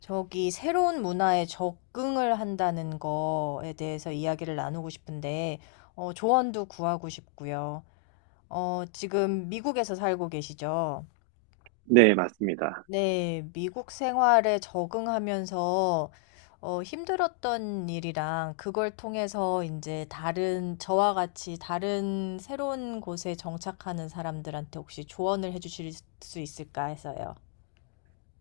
저기 새로운 문화에 적응을 한다는 거에 대해서 이야기를 나누고 싶은데, 조언도 구하고 싶고요. 지금 미국에서 살고 계시죠? 네, 맞습니다. 네, 미국 생활에 적응하면서 힘들었던 일이랑 그걸 통해서 이제 다른, 저와 같이 다른 새로운 곳에 정착하는 사람들한테 혹시 조언을 해주실 수 있을까 해서요.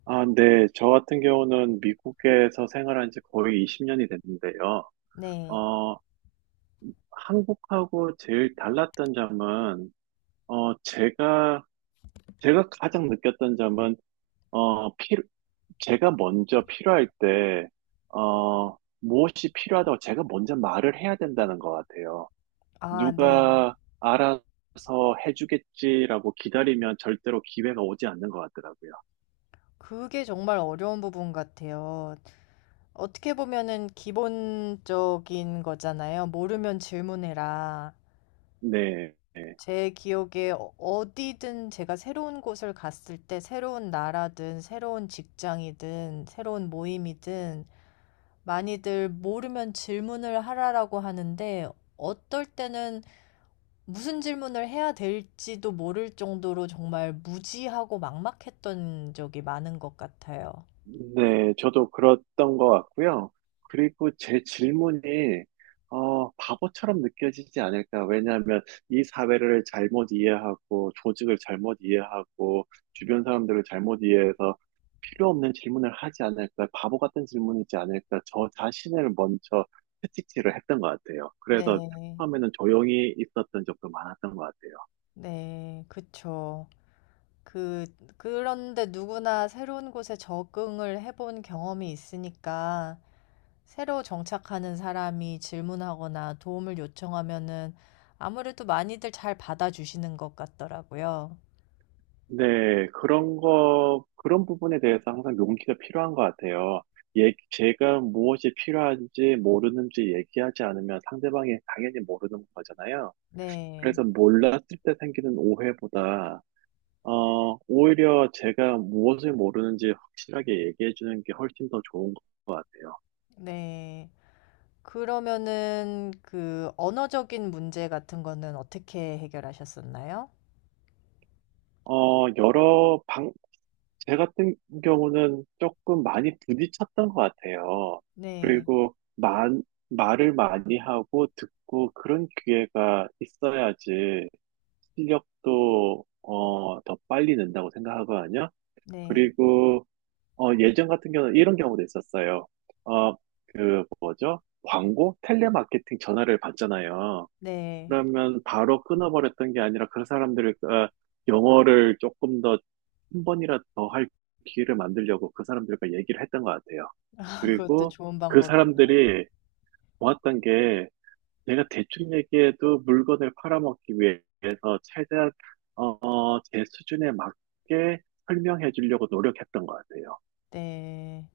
아, 네. 저 같은 경우는 미국에서 생활한 지 거의 20년이 됐는데요. 네. 어, 한국하고 제일 달랐던 점은, 어, 제가, 제가 가장 느꼈던 점은, 어, 피, 제가 먼저 필요할 때, 무엇이 필요하다고 제가 먼저 말을 해야 된다는 것 같아요. 아, 네. 누가 알아서 해주겠지라고 기다리면 절대로 기회가 오지 않는 것 같더라고요. 그게 정말 어려운 부분 같아요. 어떻게 보면은 기본적인 거잖아요. 모르면 질문해라. 네. 제 기억에 어디든 제가 새로운 곳을 갔을 때 새로운 나라든 새로운 직장이든 새로운 모임이든 많이들 모르면 질문을 하라라고 하는데 어떨 때는 무슨 질문을 해야 될지도 모를 정도로 정말 무지하고 막막했던 적이 많은 것 같아요. 네, 저도 그랬던 것 같고요. 그리고 제 질문이, 바보처럼 느껴지지 않을까. 왜냐하면 이 사회를 잘못 이해하고, 조직을 잘못 이해하고, 주변 사람들을 잘못 이해해서 필요 없는 질문을 하지 않을까. 바보 같은 질문이지 않을까. 저 자신을 먼저 채찍질을 했던 것 같아요. 그래서 네, 처음에는 조용히 있었던 적도 많았던 것 같아요. 네, 그쵸. 그 그런데 누구나 새로운 곳에 적응을 해본 경험이 있으니까 새로 정착하는 사람이 질문하거나 도움을 요청하면은 아무래도 많이들 잘 받아주시는 것 같더라고요. 네, 그런 부분에 대해서 항상 용기가 필요한 것 같아요. 예, 제가 무엇이 필요한지 모르는지 얘기하지 않으면 상대방이 당연히 모르는 거잖아요. 네. 그래서 몰랐을 때 생기는 오해보다, 오히려 제가 무엇을 모르는지 확실하게 얘기해 주는 게 훨씬 더 좋은 것 같아요. 네. 그러면은 그 언어적인 문제 같은 거는 어떻게 해결하셨었나요? 어, 여러 방, 제 같은 경우는 조금 많이 부딪혔던 것 같아요. 네. 그리고 만, 말을 많이 하고 듣고 그런 기회가 있어야지 실력도 더 빨리 는다고 생각하거든요. 네. 그리고 예전 같은 경우는 이런 경우도 있었어요. 어, 그 뭐죠? 광고? 텔레마케팅 전화를 받잖아요. 네. 그러면 바로 끊어버렸던 게 아니라 그 사람들을 어, 영어를 조금 더 한 번이라도 더 할 기회를 만들려고 그 사람들과 얘기를 했던 것 같아요. 그것도 그리고 좋은 그 방법이네요. 사람들이 좋았던 게 내가 대충 얘기해도 물건을 팔아먹기 위해서 최대한 제 수준에 맞게 설명해 주려고 노력했던 것 같아요. 네.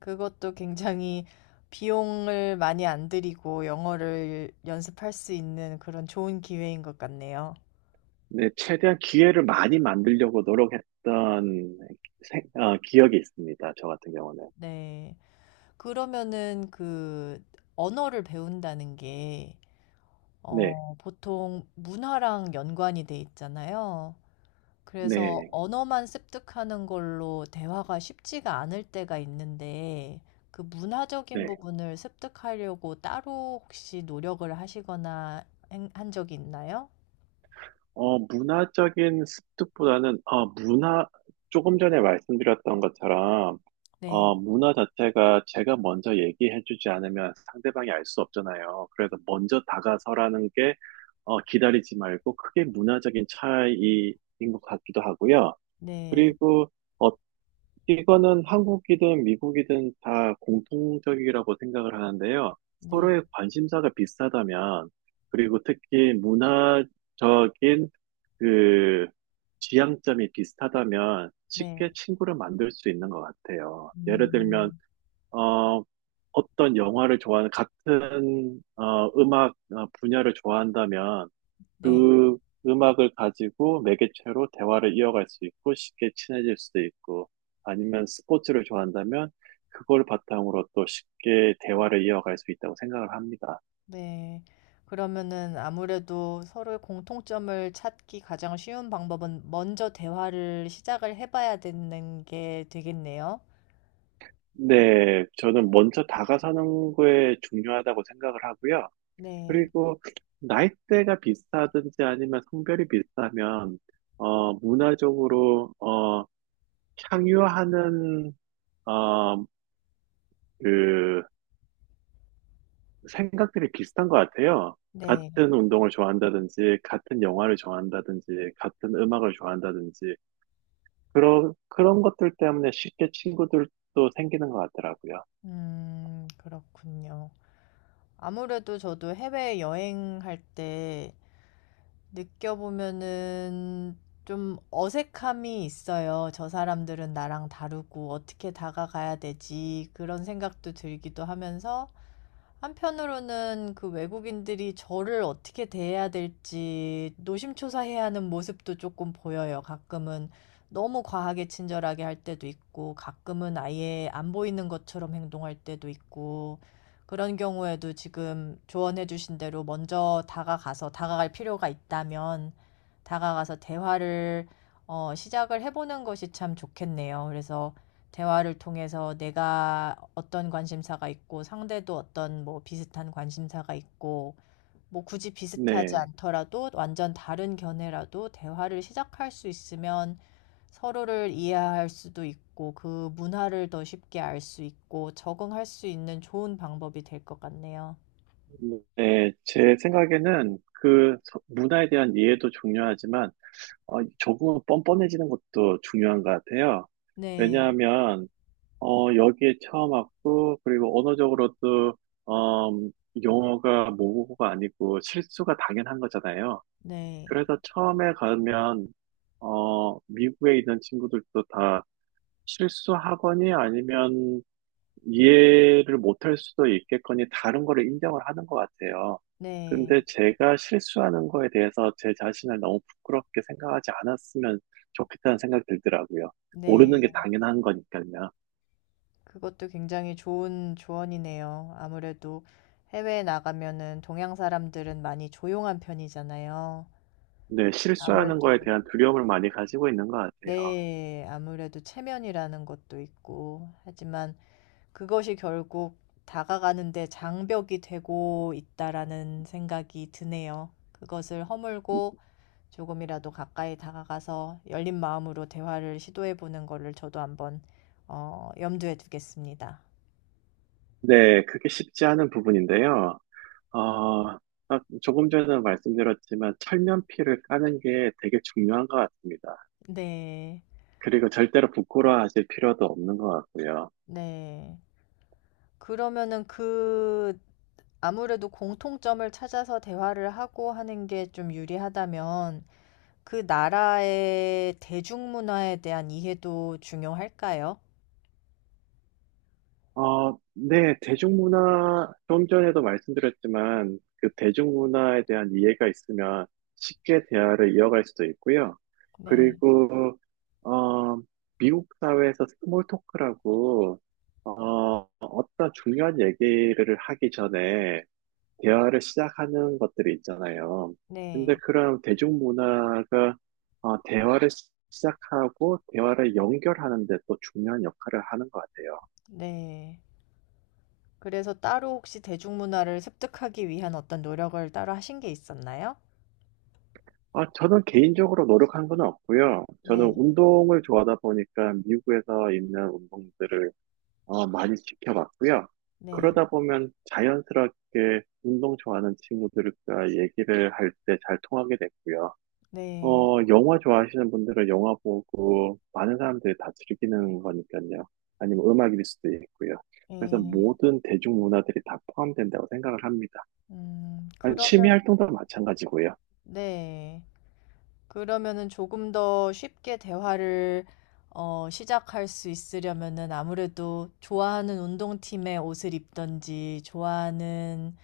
그것도 굉장히 비용을 많이 안 들이고 영어를 연습할 수 있는 그런 좋은 기회인 것 같네요. 네, 최대한 기회를 많이 만들려고 노력했던 기억이 있습니다. 저 같은 경우는. 네. 그러면은 그 언어를 배운다는 게, 네, 보통 문화랑 연관이 돼 있잖아요. 그래서 네, 언어만 습득하는 걸로 대화가 쉽지가 않을 때가 있는데, 그 문화적인 네. 부분을 습득하려고 따로 혹시 노력을 하시거나 한 적이 있나요? 문화적인 습득보다는, 조금 전에 말씀드렸던 것처럼, 네. 문화 자체가 제가 먼저 얘기해주지 않으면 상대방이 알 수 없잖아요. 그래서 먼저 다가서라는 게, 기다리지 말고, 크게 문화적인 차이인 것 같기도 하고요. 네, 그리고, 어, 이거는 한국이든 미국이든 다 공통적이라고 생각을 하는데요. 네, 서로의 관심사가 비슷하다면, 그리고 특히 문화적인 그 지향점이 비슷하다면 쉽게 네, 친구를 만들 수 있는 것 같아요. 예를 들면 음, 어 어떤 영화를 좋아하는 같은 음악 분야를 좋아한다면 네, 그 음악을 가지고 매개체로 대화를 이어갈 수 있고 쉽게 친해질 수도 있고 아니면 스포츠를 좋아한다면 그걸 바탕으로 또 쉽게 대화를 이어갈 수 있다고 생각을 합니다. 네. 그러면은 아무래도 서로의 공통점을 찾기 가장 쉬운 방법은 먼저 대화를 시작을 해봐야 되는 게 되겠네요. 네, 저는 먼저 다가서는 게 중요하다고 생각을 하고요. 네, 그리고 나이대가 비슷하든지 아니면 성별이 비슷하면 문화적으로 향유하는 어그 생각들이 비슷한 것 같아요. 네. 같은 운동을 좋아한다든지 같은 영화를 좋아한다든지 같은 음악을 좋아한다든지 그런 것들 때문에 쉽게 친구들도 생기는 것 같더라고요. 그렇군요. 아무래도 저도 해외 여행할 때 느껴보면은 좀 어색함이 있어요. '저 사람들은 나랑 다르고 어떻게 다가가야 되지?' 그런 생각도 들기도 하면서 한편으로는 그 외국인들이 저를 어떻게 대해야 될지 노심초사해야 하는 모습도 조금 보여요. 가끔은 너무 과하게 친절하게 할 때도 있고 가끔은 아예 안 보이는 것처럼 행동할 때도 있고 그런 경우에도 지금 조언해 주신 대로 먼저 다가가서 다가갈 필요가 있다면 다가가서 대화를 시작을 해 보는 것이 참 좋겠네요. 그래서 대화를 통해서 내가 어떤 관심사가 있고 상대도 어떤 뭐 비슷한 관심사가 있고 뭐 굳이 비슷하지 네. 네. 않더라도 완전 다른 견해라도 대화를 시작할 수 있으면 서로를 이해할 수도 있고 그 문화를 더 쉽게 알 수 있고 적응할 수 있는 좋은 방법이 될 것 같네요. 네, 제 생각에는 문화에 대한 이해도 중요하지만 조금 뻔뻔해지는 것도 중요한 것 같아요. 네. 왜냐하면, 여기에 처음 왔고, 그리고 언어적으로도, 어, 영어가 모국어가 아니고 실수가 당연한 거잖아요. 네. 그래서 처음에 가면, 미국에 있는 친구들도 다 실수하거니 아니면 이해를 못할 수도 있겠거니 다른 거를 인정을 하는 것 같아요. 네. 근데 제가 실수하는 거에 대해서 제 자신을 너무 부끄럽게 생각하지 않았으면 좋겠다는 생각이 들더라고요. 모르는 게 네. 당연한 거니까요. 그것도 굉장히 좋은 조언이네요. 아무래도 해외에 나가면은 동양 사람들은 많이 조용한 편이잖아요. 근데 실수하는 아무래도 거에 대한 두려움을 많이 가지고 있는 것 같아요. 네. 아무래도 체면이라는 것도 있고 하지만 그것이 결국 다가가는데 장벽이 되고 있다라는 생각이 드네요. 그것을 허물고 조금이라도 가까이 다가가서 열린 마음으로 대화를 시도해 보는 거를 저도 한번 염두에 두겠습니다. 네, 그게 쉽지 않은 부분인데요. 어, 아, 조금 전에 말씀드렸지만 철면피를 까는 게 되게 중요한 것 같습니다. 네, 그리고 절대로 부끄러워하실 필요도 없는 것 같고요. 네. 그러면은 그 아무래도 공통점을 찾아서 대화를 하고 하는 게 좀 유리하다면 그 나라의 대중문화에 대한 이해도 중요할까요? 어, 네, 대중문화, 좀 전에도 말씀드렸지만, 그 대중문화에 대한 이해가 있으면 쉽게 대화를 이어갈 수도 있고요. 네, 그리고, 어, 미국 사회에서 스몰 토크라고, 어떤 중요한 얘기를 하기 전에 대화를 시작하는 것들이 있잖아요. 근데 네. 그런 대중문화가, 대화를 시작하고 대화를 연결하는 데 또 중요한 역할을 하는 것 같아요. 네. 그래서 따로 혹시 대중문화를 습득하기 위한 어떤 노력을 따로 하신 게 있었나요? 아, 저는 개인적으로 노력한 건 없고요. 저는 네. 운동을 좋아하다 보니까 미국에서 있는 운동들을 많이 지켜봤고요. 네. 그러다 보면 자연스럽게 운동 좋아하는 친구들과 얘기를 할 때 잘 통하게 됐고요. 네. 영화 좋아하시는 분들은 영화 보고 많은 사람들이 다 즐기는 거니까요. 아니면 음악일 수도 있고요. 그래서 예. 모든 대중문화들이 다 포함된다고 생각을 합니다. 아니, 취미 그러면 활동도 마찬가지고요. 네. 그러면은 조금 더 쉽게 대화를 시작할 수 있으려면은 아무래도 좋아하는 운동팀의 옷을 입던지 좋아하는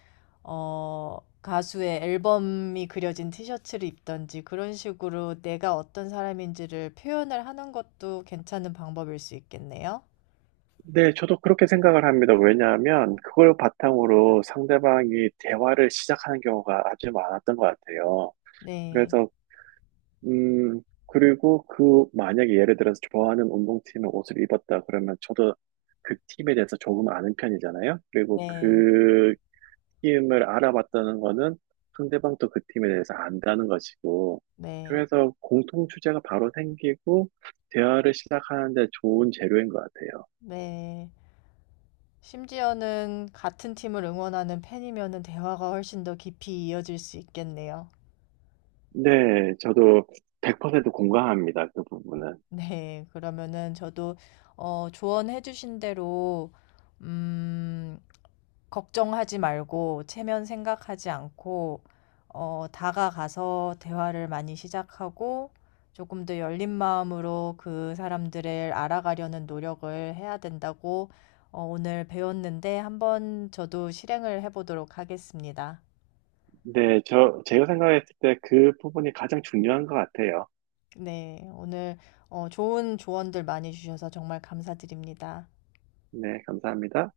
가수의 앨범이 그려진 티셔츠를 입든지 그런 식으로 내가 어떤 사람인지를 표현을 하는 것도 괜찮은 방법일 수 있겠네요. 네, 저도 그렇게 생각을 합니다. 왜냐하면 그걸 바탕으로 상대방이 대화를 시작하는 경우가 아주 많았던 것 같아요. 네. 그래서 음 그리고 그 만약에 예를 들어서 좋아하는 운동팀의 옷을 입었다 그러면 저도 그 팀에 대해서 조금 아는 편이잖아요. 그리고 네. 그 팀을 알아봤다는 거는 상대방도 그 팀에 대해서 안다는 것이고, 네. 그래서 공통 주제가 바로 생기고, 대화를 시작하는데 좋은 재료인 것 같아요. 네. 심지어는 같은 팀을 응원하는 팬이면은 대화가 훨씬 더 깊이 이어질 수 있겠네요. 네, 저도 100% 공감합니다. 그 부분은. 네, 그러면은 저도 조언해 주신 대로 음, 걱정하지 말고 체면 생각하지 않고 다가가서 대화를 많이 시작하고 조금 더 열린 마음으로 그 사람들을 알아가려는 노력을 해야 된다고 오늘 배웠는데 한번 저도 실행을 해 보도록 하겠습니다. 네, 저, 제가 생각했을 때 그 부분이 가장 중요한 것 같아요. 네, 오늘 좋은 조언들 많이 주셔서 정말 감사드립니다. 네, 감사합니다.